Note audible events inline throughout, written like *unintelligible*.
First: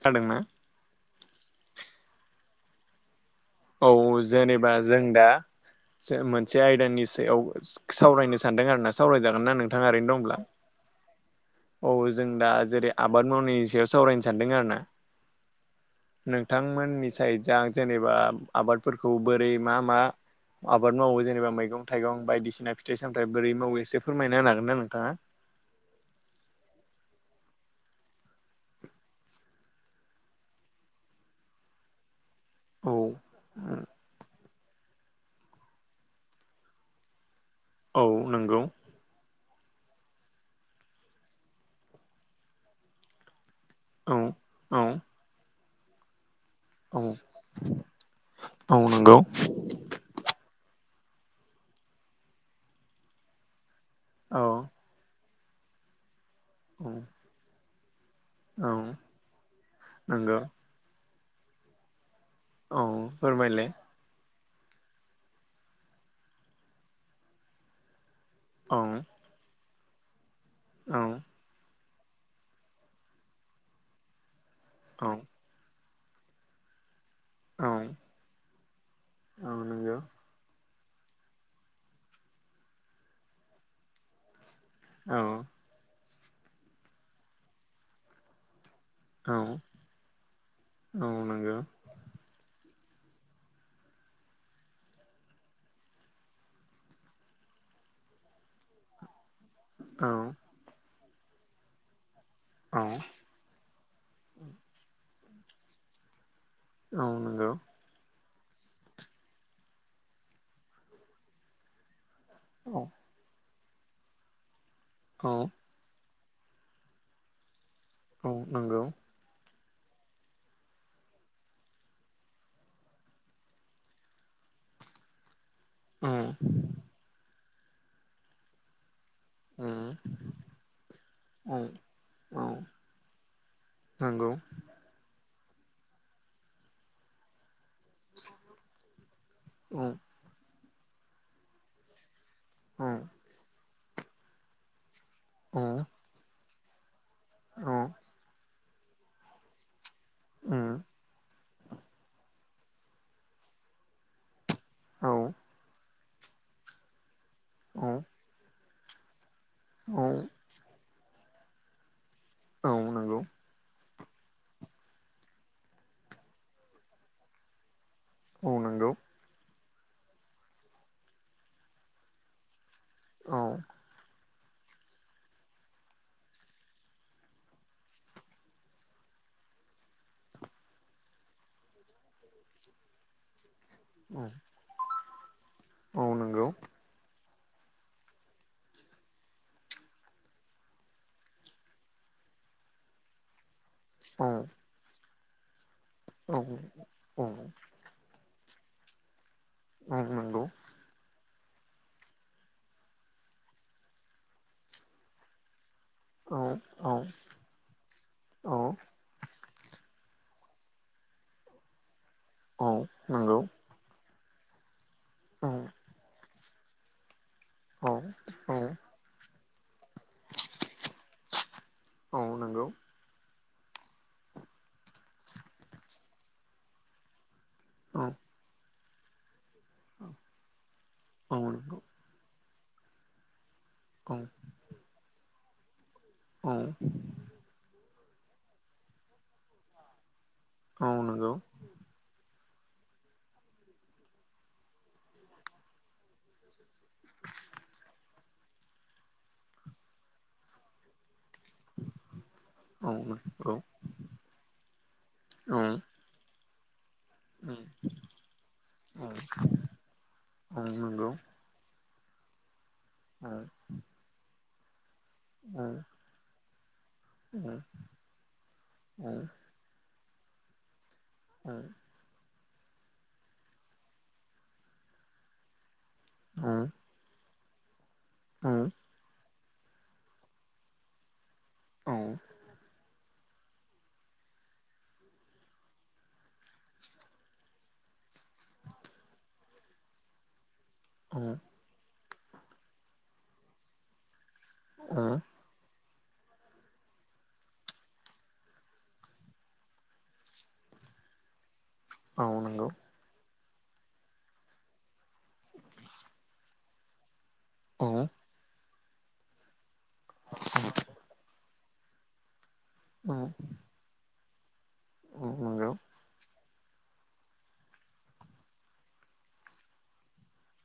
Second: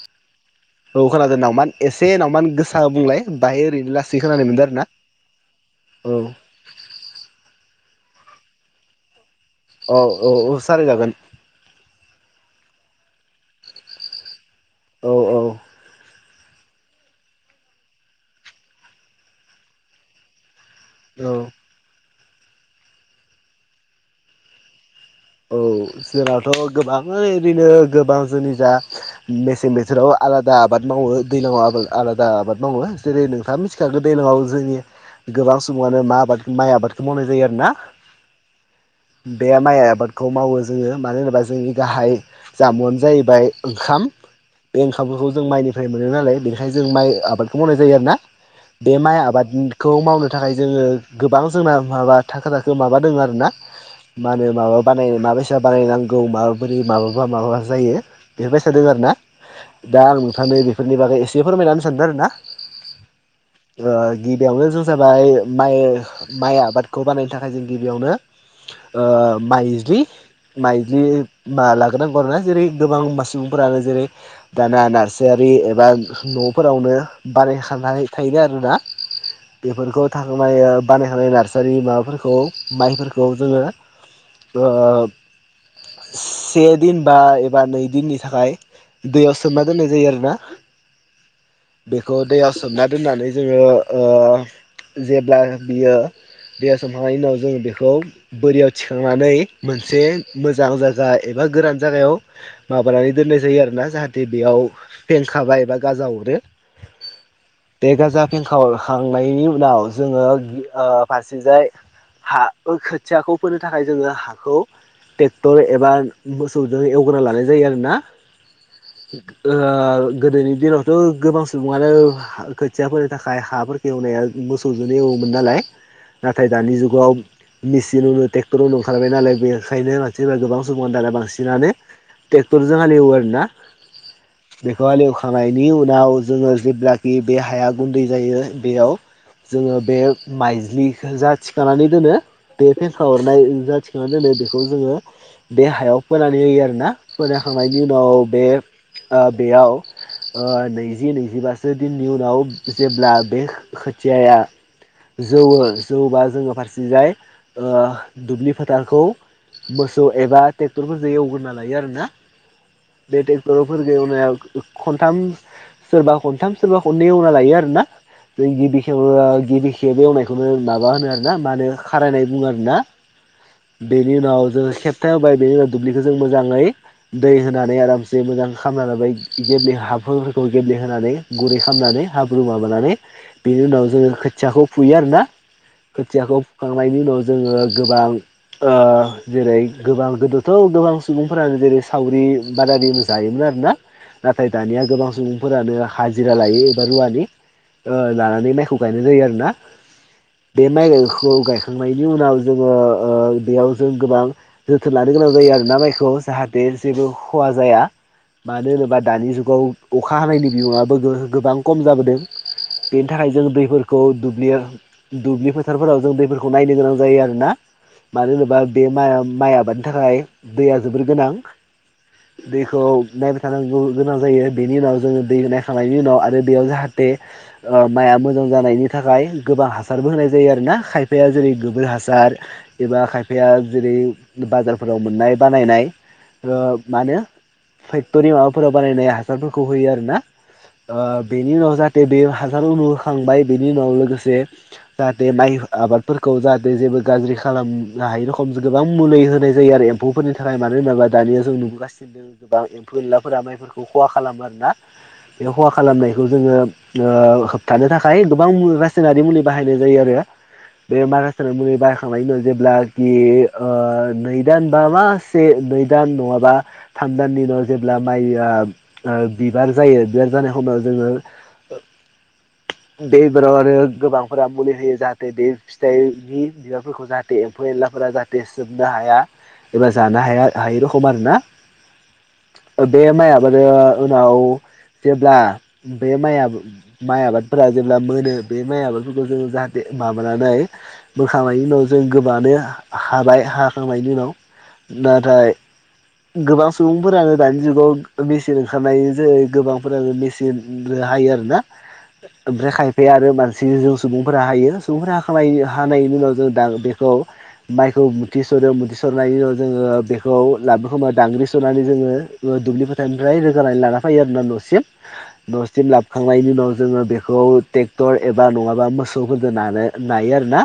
खोनादोंना खोनादो नावमान एसे नावमान गोसा बुंलाय बाहाय ओरैनो लासै औ खोनानाय मोनदों जेनेबा आरो ना जों दा औ मोनसे आयदानि सायाव सावरायनो सानदों आरोना सावरायजागोन ना नोंथाङा औ ओरैनो औ दंब्ला औ सावरायजागोन औ जों दा जेरै आबाद मावनायनि सायाव सावरायनो सानदों आरो ना औ नोंथांमोननि साइडजा जेनेबा आबादफोरखौ बोरै मा मा आबाद मावो औ जेनेबा मैगं थाइगं बायदिसिना फिथाइ सामथायाइ बोरै मावो एसे फोरमायना होनो हागोन ना नोंथाङा औ जोंनावथ' गोबाङ ओरैनो गोबां जोंनि जा मेसें बोथोराव आलादा आबाद मावो दैलाङाव आलादा आबाद मावो औ जेरै नोंथाङा मिथिखागोन दैज्लाङाव जोंनि गोबां समावानो मा आबाद माइ आबादखौ मावनाय जायो आरो ना औ नंगौ बे माइ आबादखौ मावो जोङो मानो होनोबा जोंनि गाहाय जामुआनो जाहैबाय ओंखाम औ बे औ ओंखामफोरखौ जों माइनिफ्राय मोनो नालाय बे खाय जों औ माइ आबादखौ मावनाय जायो आरोना औ बे नंगौ माइ आबादखौ मावनो थाखाय जोङो गोबां जोंना माबा थाखो थाखो माबा दङ आरोना मा औ होनो माबा बानाय माबायसा बानायनांगौ माबाबोरै औ माबा माबा जायो औ बेफोरबायसा दों आरोना दा आं नंगौ नोंथांनो बेफोरनि बागै एसे फोरमायनानै होनो सानदों आरो ना औ फोरमायलाय बेयावनो जों जाबाय माइ माइ आबादखौ बानायनो थाखाय जों गिबियावनो औ माइज्लि माइज्लि औ माला नांगौ आरोना जेरै गोबां सुबुंफोरानो जेरै दाना औ नार्सयारि एबा न'फोरावनो औ बानायाखानाय थायो आरोना नंगौ बेफोरखौ थाखोमायो बानायखानाय नार्सारि माबाफोरखौ माइफोरखौ जोङो औ से दिन बा एबा नै दिननि थाखाय औ दैयाव सोमना दोननाय जायो आरोना औ नंगौ बेखौ दैयाव सोमना दोननानै जोङो जेब्ला बियो दैहा सोमखांनायनि उनाव जोङो बेखौ बोरियाव थिखांनानै मोनसे औ मोजां जायगा एबा गोरान जायागायाव औ माबानानै दोननाय जायो आरोना जाहाथे बेयाव फेंखाबा एबा गाजा हरो औ नंगौ बेंखा हरखांनायनि उनाव जोङो फारसेजाय हा औ खोथियाखौ फोनो थाखाय जोङो हाखौ औ ट्रेक्टर एबा मोसौजों एवग्रोना लानाय जायो आरो औ नंगौ गोदोनि दिनावथ' गोबां सुबुङानो खोथियाफोरनि थाखाय हाफोरखौवनाया मोसौजोंनो एवोमोन नालाय औ नाथाय दानि जुगाव मेसिन ट्रेक्टराउनु ओंखारबाय नालाय बेनिखायनो उम मानसिफ्रा गोबां सुबानो दाना औ बांसिनानो ट्रेक्टरजों हालेवो आरोना नंगौ बेखौ हालेवखांनायनि उनाव जोङो जेब्लाखि बे हाया गुन्दै जायो बेयाव जोङो औ बे माइज्लिखौ जा थिखानानै दोनो बे औ फेखा आर'नाय इन्जुराव थिखोना दोनो बेखौ जोङो बे औ हायाव फोनानै होयो आरोना फोनाहोखांनायनि उनाव बे बेयाव उम नैजि नैजिबासो दिननि उनाव जेब्ला बे खोथियाया औ जौवो जौबा जोङो फारसेजाय औ दुब्लि फोथारखौ मोसौ एबा ट्रेक्टरफोरजों एवगोरना लायो आरोना औ नंगौ बे ट्रेक्टर फोर जों एवनायाव खनथाम सोरबा खनथाम सोरबा खननै एवना लायो आरोना औ बे गिबि नंगौ खेव गिबि खेब एवनायखौनो माबा होनो आरो ना मा होनो खारायनाय बुङो आरो ना औ बेनि उनाव जोङो खेबथा होबाय बेनि उनाव दुब्लिखौ जों मोजाङै दै होनानै आरामसे मोजां खालामना लाबाय गेब्ले हाफोरखौ गेब्लेहोनानै गुरै खालामनानै हाब्रु माबानानै बेनि उनाव जोङो औ खोथियाखौ फुयो आरोना औ खोथियाखौ नंगौ फुखांनायनि उनाव जोङो गोबां जेरै गोबां गोदोथ' गोबां सुबुंफोरानो जेरै सावरि बादालि जायोमोन आरोना। औ नाथाय दानिया गोबां सुबुंफोरानो औ हाजिरा लायो एबा रुवालि औ ओ लानानै मायखो गायनाय जायो आरोना। औ नांगौ। खौ गायखांनायनि उनाव जोङो ओ बेयाव जों गोबां जोथोन लानो गोनां जायो आरोना मायखौ। खौ औ नंगौ औ जाहाथे औ जेबो खहा जाया औ मानो होनोबा दानि जुग गाव अखा हानायनि बिबाङाबो गो-गोबां खम जाबोदों बेनि थाखाय नंगौ जों दैफोरखौ दुलि औ दुब्लि फोथारफोराव जों दैफोरखौ नायनो गोनां जायो आरोना। मानो होनोबा बे औ माइ माइआ नि थाखाय दैया जोबोर गोनां नंगौ दैखौ नायबाय थानांगौ गोनां जायो बेनि उनाव जोङो दै नायखांनायनि उनाव आरो बेयाव जाहाथे ओ औ माइआ मोजां जानायनि थाखाय गोबां हासारबो होनाय जायो आरोना खायफाया जेरै गोबोर हासार एबा खायफाया जेरै बाजारफोराव मोननाय बानायनाय ओ मा होनो फेक्ट'रि माबाफोराव बानायनाय हासारफोरखौ होयो आरोना औ ओ नंगौ बेनि उनाव जाहाथे बेयो हासार उनु होखांबाय बेनि उनाव लोगोसे जाहाथे माइ आबादफोरखौ जाहाथे जेबो गाज्रि खालामनो हायै रखम गोबां मुलि होनाय जायो आरो एम्फौफोरनि थाखाय मानो होनोब्ला दानिया जों नुबोगासिनो द गोबां औ एम्फौ नंगौ एनलाफोरा माइफोरखौ खहा खालामो आरोना बे औ खहा खालामनायखौ जोङो ओ उम होबथानो थाखाय गोबां औ रासायनारि मुलि बाहायनाय जायो आरो। औ बे नंगौ माय मुलि बा थांनायनि उनाव औ जेब्लाखि ओ नै दान बा मासे औ नै दान नङाबा थाम दाननि औ उनाव जेब्ला माइआ बिबार जायो बिबार जानाय खमायाव जोङो दैफोराव आरो गोबांफोरा मुलि होयो जाहाथे दै फिथाइनि बिबारफोरखौ जाहाथे एम्फौ एनलाफोरा जाहाथे सोबनो हाया। एबा जानो हाया हायै रखम आरो ना बे माइआ माने उनाव जेब्ला बे माइआ माइ आबादफोरा जेब्ला मोनो बे माइ आबादफोरखौ जोङो जाहाथे माबानानै औ बोखांनायनि उनाव जों गोबानो हाबाय हाखांनायनि उनाव औ नाथाय गोबां सुबुंफोरानो दानि जुगाव मेसिन ओंखारनाय जै गोबांफोरानो मेचिन जों हायो आरोना। औ नंगौ ओमफ्राय खायफाया आरो मानसिजों सुबुंफोरा हायो सुबुंफोरा हाखांनायनि हानायनि उनाव जों बेखौ औ माइखौ मुथि सरो मुथि सरनायनि उनाव जोङो बेखौ लाबनो खमायाव दांग्रि सुयो। सुनानै जोङो ओ दुब्लि औ फोथारनिफ्राय रोगानानै लाना फैयो आरोना न'सिम। नंगौ न'सिम लाबो खांनायनि उनाव जोङो बेखौ ट्रेक्टर एबा नङाबा मोसौफोरजों नानो नायो आरोना।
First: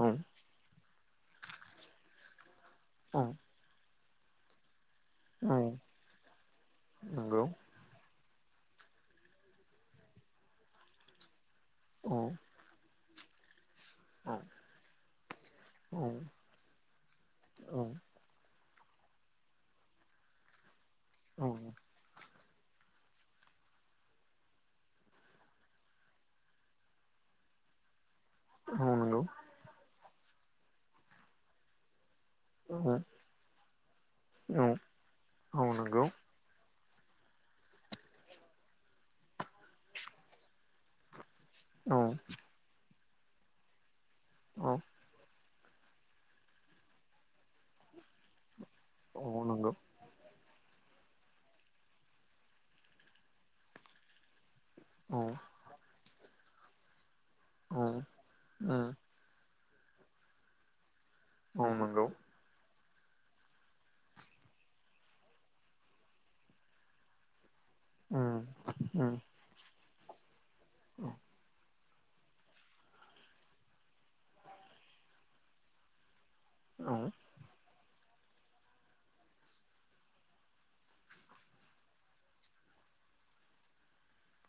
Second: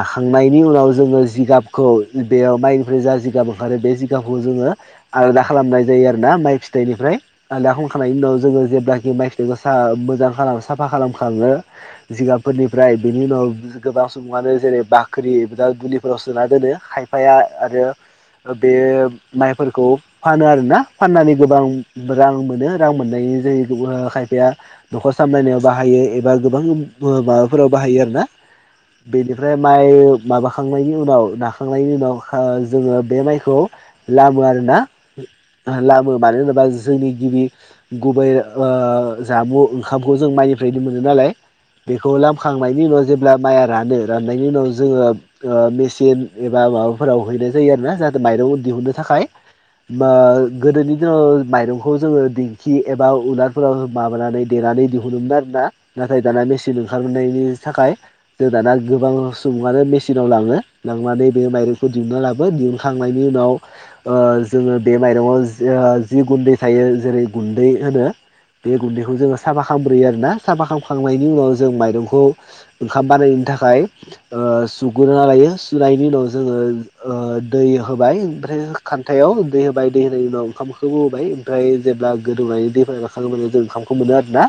औ उनाव जोङो जिगाबखौ बेयाव माइनिफ्राय जा औ नंगौ औ जिगाब ओंखारो बे जि गाबखौ जोङो आलादा खालामनाय जायो आरोना माइ फिथाइनिफ्राय औ नंगौ आलादा खामखांनायनि उनाव जोङो जेब्लाखि माइ फिथाइखौ सा मोजां साफा खालाम खाङो औ जिगाबफोरनिफ्राय बिनि उनाव गोबां सुबुङानो जेरै बाख्रि दुलिफोराव सोना दोनो खायफाया औ आरो नंगौ ओ बे माइफोरखौ फानो आरोना फाननानै गोबां रां मोनो। रां मोननायनि जायो ओ खायफाया न'खर सामलायनायाव बाहायो एबा गोबां माबाफोराव बाहायो। बाहायो आरोना। ओं नंगौ। ओमफ्राय माबाखांनायनि उनाव नाखांनायनि उनाव ओ जोङो बे माइखौ लामो आरोना लामो मानो होनोबा जोंनि गिबि गुबै ओ जामु ओंखामखौ जों माइनि फ्रायनो मोनो नालाय बेखौ लामखांनायनि उनाव जेब्ला माइआ रानो राननायनि उनाव औ जोङो ओ मेसिन एबा माबाफोराव हैनाय जायो आरोना जाहाथे माइरं दिहुननो थाखाय नंगौ औ ओ गोदोनि दिनाव माइरंखौ जोङो दिंखि एबा उलारफोराव माबानानै देनानै दिहुनोमोन औ आरोना नाथाय दाना मेचन ओंखारनायनि थाखाय जों दाना उम सुबुंङानो मेसिनाव लांङो लांनानै बे औ माइरंखौ नंगौ दिहुनना उम लाबो दिहु खांनायनि उनाव ओ जोङो बे माइरंआव ओ जि गुन्दै थायो जेरै गुन गुन्दै होनो बे गुन्दैखौ उम जोङो साफा खालामग्रोयो आरोना साफा औ खालामखांनायनि उनाव जों माइरंखौ खौ ओंखाम बानायनायनि थाखाय ओ सुग्रोना लायो सुनायनि उनाव जोङो ओ दै होबाय। ओमफ्राय खान्थायाव दै होबाय दै होनाय उनाव ओंखामखौबो होबाय ओमफ्राय जेब्ला गोदौनाय दैफोरा रानखां *unintelligible* जों ओंखामखौ मोनो आरोना।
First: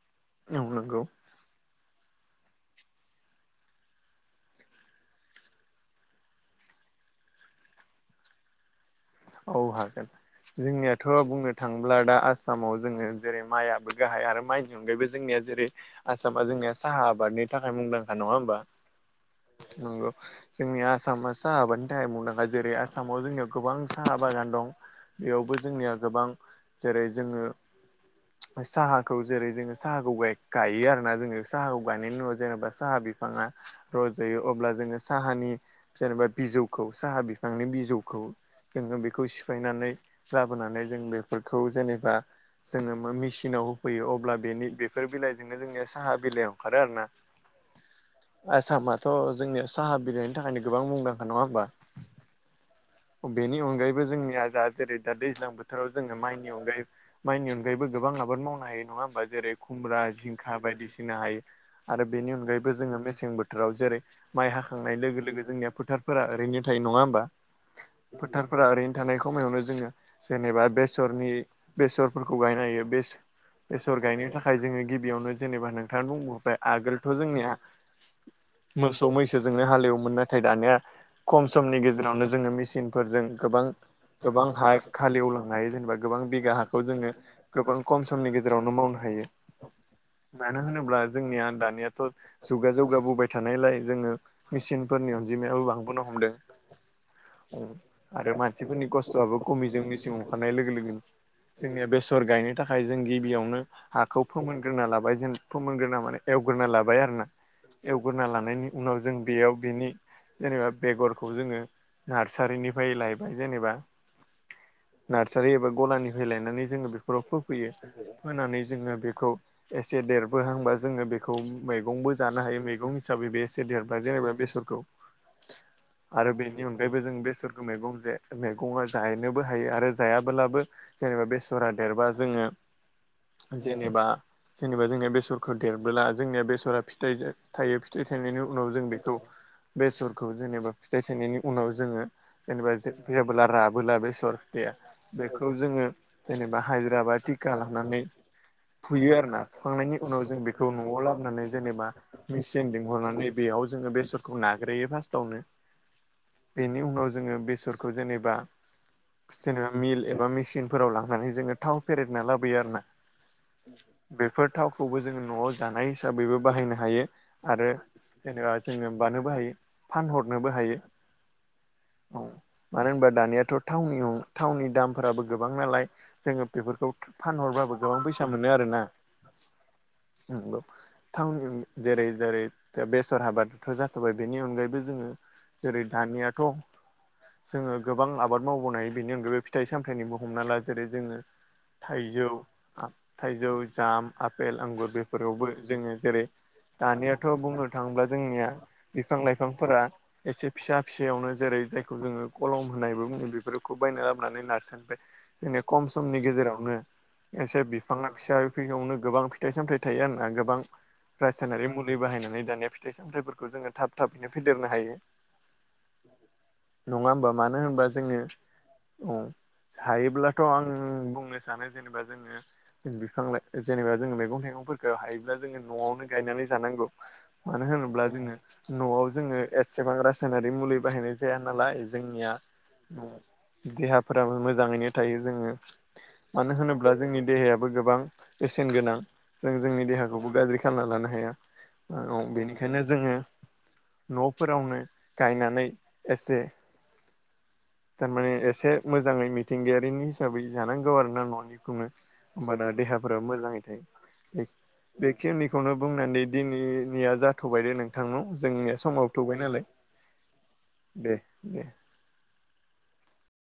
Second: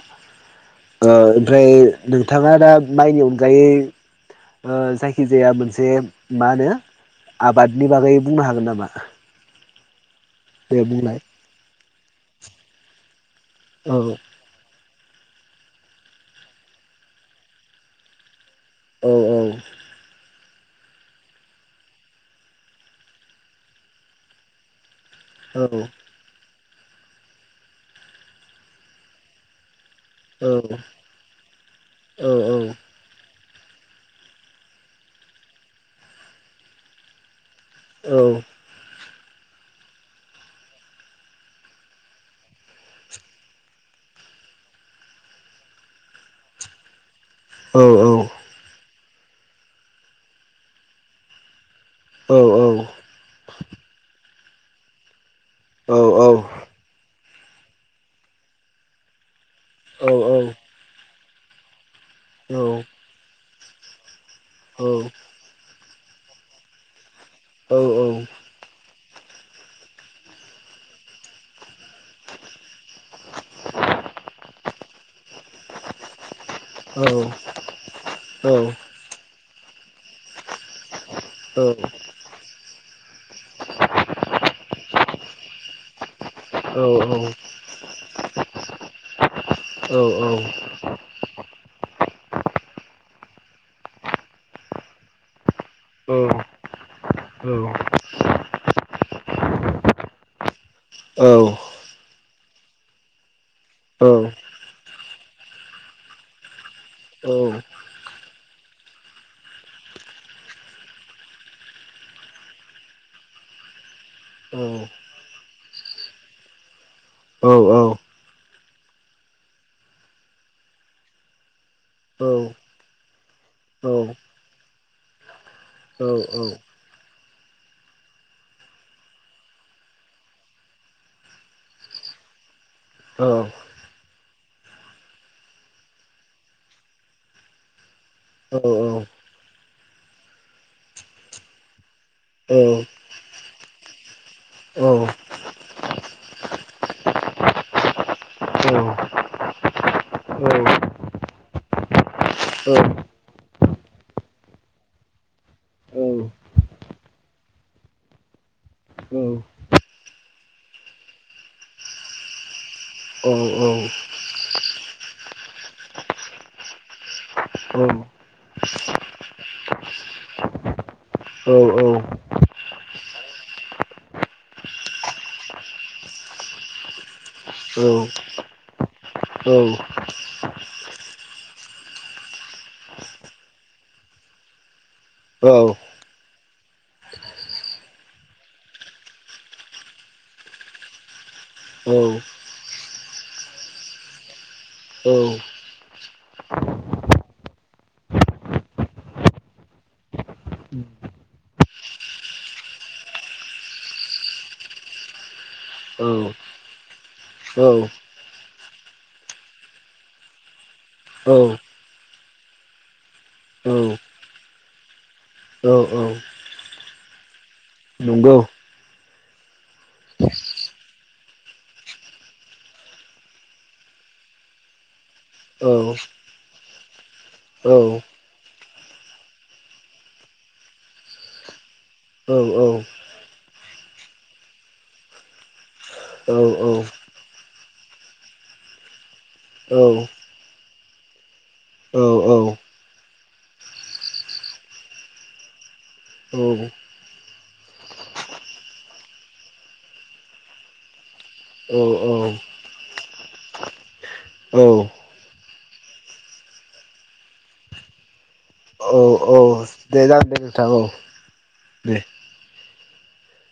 औ नंगौ ओ ओमफ्राय नोंथांङा दा माइनि अनगायै ओ जायखिजाया मोनसे मा होनो आबादनि बागै बुंनो हागोन नामा? औ हागोन। दे जोंनियाथ' बुंलाय बुंनो थांङोब्ला दा आसामाव जोङो जेरै माइयाबो औ गाहाय आरो माइ आवगायबो जोंनिया जेरै आसामा जोंनिया साहा आबादनि थाखाय मुंदांखा नंङा होमबा? औ औ नंगौ। जोंनि आसामा साहा आबादनि थाखाय मुंदांखा जेरै आसामाव जोंनियाव गोबां साहा बागान दं। बेयावबो औ जोंनिया गोबां जेरै जोङो साहाखौ जेरै जोङो साहाखौ गाय औ गायो आरोना जोङो साहाखौ गायनायनि औ उनाव जेनेबा साहा बिफांङा रजायो अब्ला जोङो साहानि जेनेबा बिजौखौ साहा बि फांनि बिजौखौ जोङो बेखौ सिफायनानै लाबोनानै जों बेफोरखौ जेनेबा जोंङो मा मिसिनाव होफैयो अब्ला बेनि बेफोर बिलाइजोंनो जोंनिया साहा बिलाइयाव ओंखारो आरोना। औ औ। थ' जोंनिया साहा बिलाइनि थाखायनो गोबां मुंदांखा नंङा होमबा? औ औ। दा जेरै दा दैज्लां बोथोराव जोङो नंगौ माइनि अनगायै माइनि अनगायैबो गोबां आबाद मावनो हायो नंङा होमबा जेरै खुमब्रा जिंखा बायदिसिना हायो। आरो बेनि अनगायैबो जोङो मेसें बोथोराव जेरै माइ हाखांनाय लोगो लोगो जोंनिया फोथारफोरा ओरैनो थायो नंङा होमबा? फोथारफोरा ओरैनो थानाय खमायावनो जोङो जेनेबा बेसरनि बेसरफोरखौ गायनो हायो बे बेसर गायनो थाखाय जोङो गिबियावनो जेनेबा नोंथांङा बुंबोबाय आगोलथ' जोंनिया मोसौ मैसोजोंनो हालेवोमोन नाथाय दानिया खम समनि गेजेरावनो जोङो मेसिन जों गोबां गोबां हा खालि एवलांनो हायो जेनेबा गोबां बिगा हाखौ जोङो गोबां खम समनि गेजेरावनो मावनो हायो। हायो मानो होनोब्ला जोंनिया दानियाथ' जुगा जौगाबोबाय थानायलाय जोङो मेसिनफोरनि अनजिमायाबो बां औ औ। आरो मानसिफोरनि खस्थ'आबो खमिजों मेसिन अंखारनाय लोगो लोगोनो जोंनिया बेस सर गायनो थाखाय जों गिबियावनो हाखौ फोमोनग्रोना लाब बाय जों फोमोनग्रोना माने एवग्रोना लाबाय आरो ना। एवग्रोना लानायनि उनाव जों बेयाव बेनि जेनेबा बेगरखौ जोङो नारसारिनिफ्राय लायबाय जेनेबा औ औ। नारसारि एबा गलानिफ्राय लायनानै जोङो बेफोराव फोफैयो फोनानै जोङो बेखौ एसे देरबोहांबा जोङो बेखौ मैगंबो जानो हायो मैगं हिसाबै बे एसे देरबा जेनेबा बेसरखौ आरो बेनि अनगायैबो जों बेसर मैगं जे मैगंआ जायनोबो हायो आरो जायाबोलाबो जेनेबा बेसरा देरबा जोङो जेनेबा जेनेबा जोंनिया बेसरखौ देरबोला जोंनिया बेसरा फिथाइ थायो फिथाइ थायनायनि उनाव जों बेखौ बेसरखौ जेनेबा फिथाइ थायनायनि उनाव जोङो जेनेबा जबोला राबोला बेसर फिथाया बेखौ जोङो जेनेबा हायद्राबादि गालानानै फुयो आरोना फुखांनायनि उनाव जों बेखौ न'आव लाबोनानै जेनेबा मेसिन लिंहरनानै बेयाव जोङो बेसरखौ नाग्रोयो फार्सतावनो बेनि उनाव जोङो बेसरखौ जेनेबा जेनेबा मिल एबा मेसिनफोराव लांनानै जोङो थाव फेरेदना लाबोयो आरो ना बेफोर थावखौबो जोङो न'आव जानाय हिसाबैबो बाहायनो हायो आरो जेनेबा जोङो मानोबो हायो फानहरनोबो हायो। औ औ। औ। मानो होनबा दानियाथ' थावनि दामफोराबो गोबां नालाय जोङो बेफोरखौ फानहरबा बो गोबां फैसा मोनो आरो ना औ। नोंगौ। थावनि अनगा जेरै जेरै बेसर आबादथ' जाथ'बाय बिनि अनगायैबो जोङो जेरै दानियाथ' जोङो गोबां आबाद मावबोनाय बेनि अनगायैबो फिथाइ सामथाइनिबो हमना ला जेरै जोङो थाइजौ आ थाइजौ, जाम, आपेल, आंगुर बेफोरावबो जोङो जेरै दानियाथ' बुंनो थाङोब्ला जोंनिया बिफां लाइफांफोरा एसे फिसा फिसायावनो जेरै जायख खौ जोङो कलम होनायबो बुङो बेफोरखौ बायना लाबोनानै नारसोनफ्राय जोंनि खम समनि गेजेरावनो एसे बिफाङा फिसाफियावनो गोबां फिथाइ सामथाइ थायो आरोना गोबां रासायनारि मुलि बाहायनानै दानिया फिथाइ सामथायफोरखौ जोङो थाब थाबैनो फेदेरनो हायो। नङा होमबा मानो होनबा जोङो औ। हायोब्लाथ' आं बुंनो सानो जेनेबा जोङो बिफां लाइ जेनेबा जों मैगं थाइगंफोरखो हायोब्ला जोङो औ न'आवनो गायनानै जानांगौ मानो होनोब्ला जोङो न'आव जोङो एसेबां रासायनारि मुलि बाहायनाय जाया नालाय जोंनिया देहाफोराबो मोजाङैनो थायो जोङो मानो होनोब्ला जोंनि देहायाबो गोबां बेसेन गोनां जों जोंनि देहाखौबो गाज्रि खालामना लानो हाया औ औ-औ-औ-औ-औ-औ-औ-औ-औ-औ-औ-औ-औ-औ-औ-औ-औ-औ-औ-औ-औ-औ-औ बेनिखायनो जोङो न'फोरावनो गायनानै एसे थारमाने एसे मोजाङै मिथिंगायारिनि हिसाबै जानांगौ आरो ना न'निखौनो। होमबाना देहाफोराबो मोजाङै थायो। औ। बेखिनिखौनो बुंनानै दिनैनिया जाथ'बाय दे नोंथांनाव जोंनिया समाबो थ'बाय नालाय। दे जागोन नोंथां औ। दे दे दे।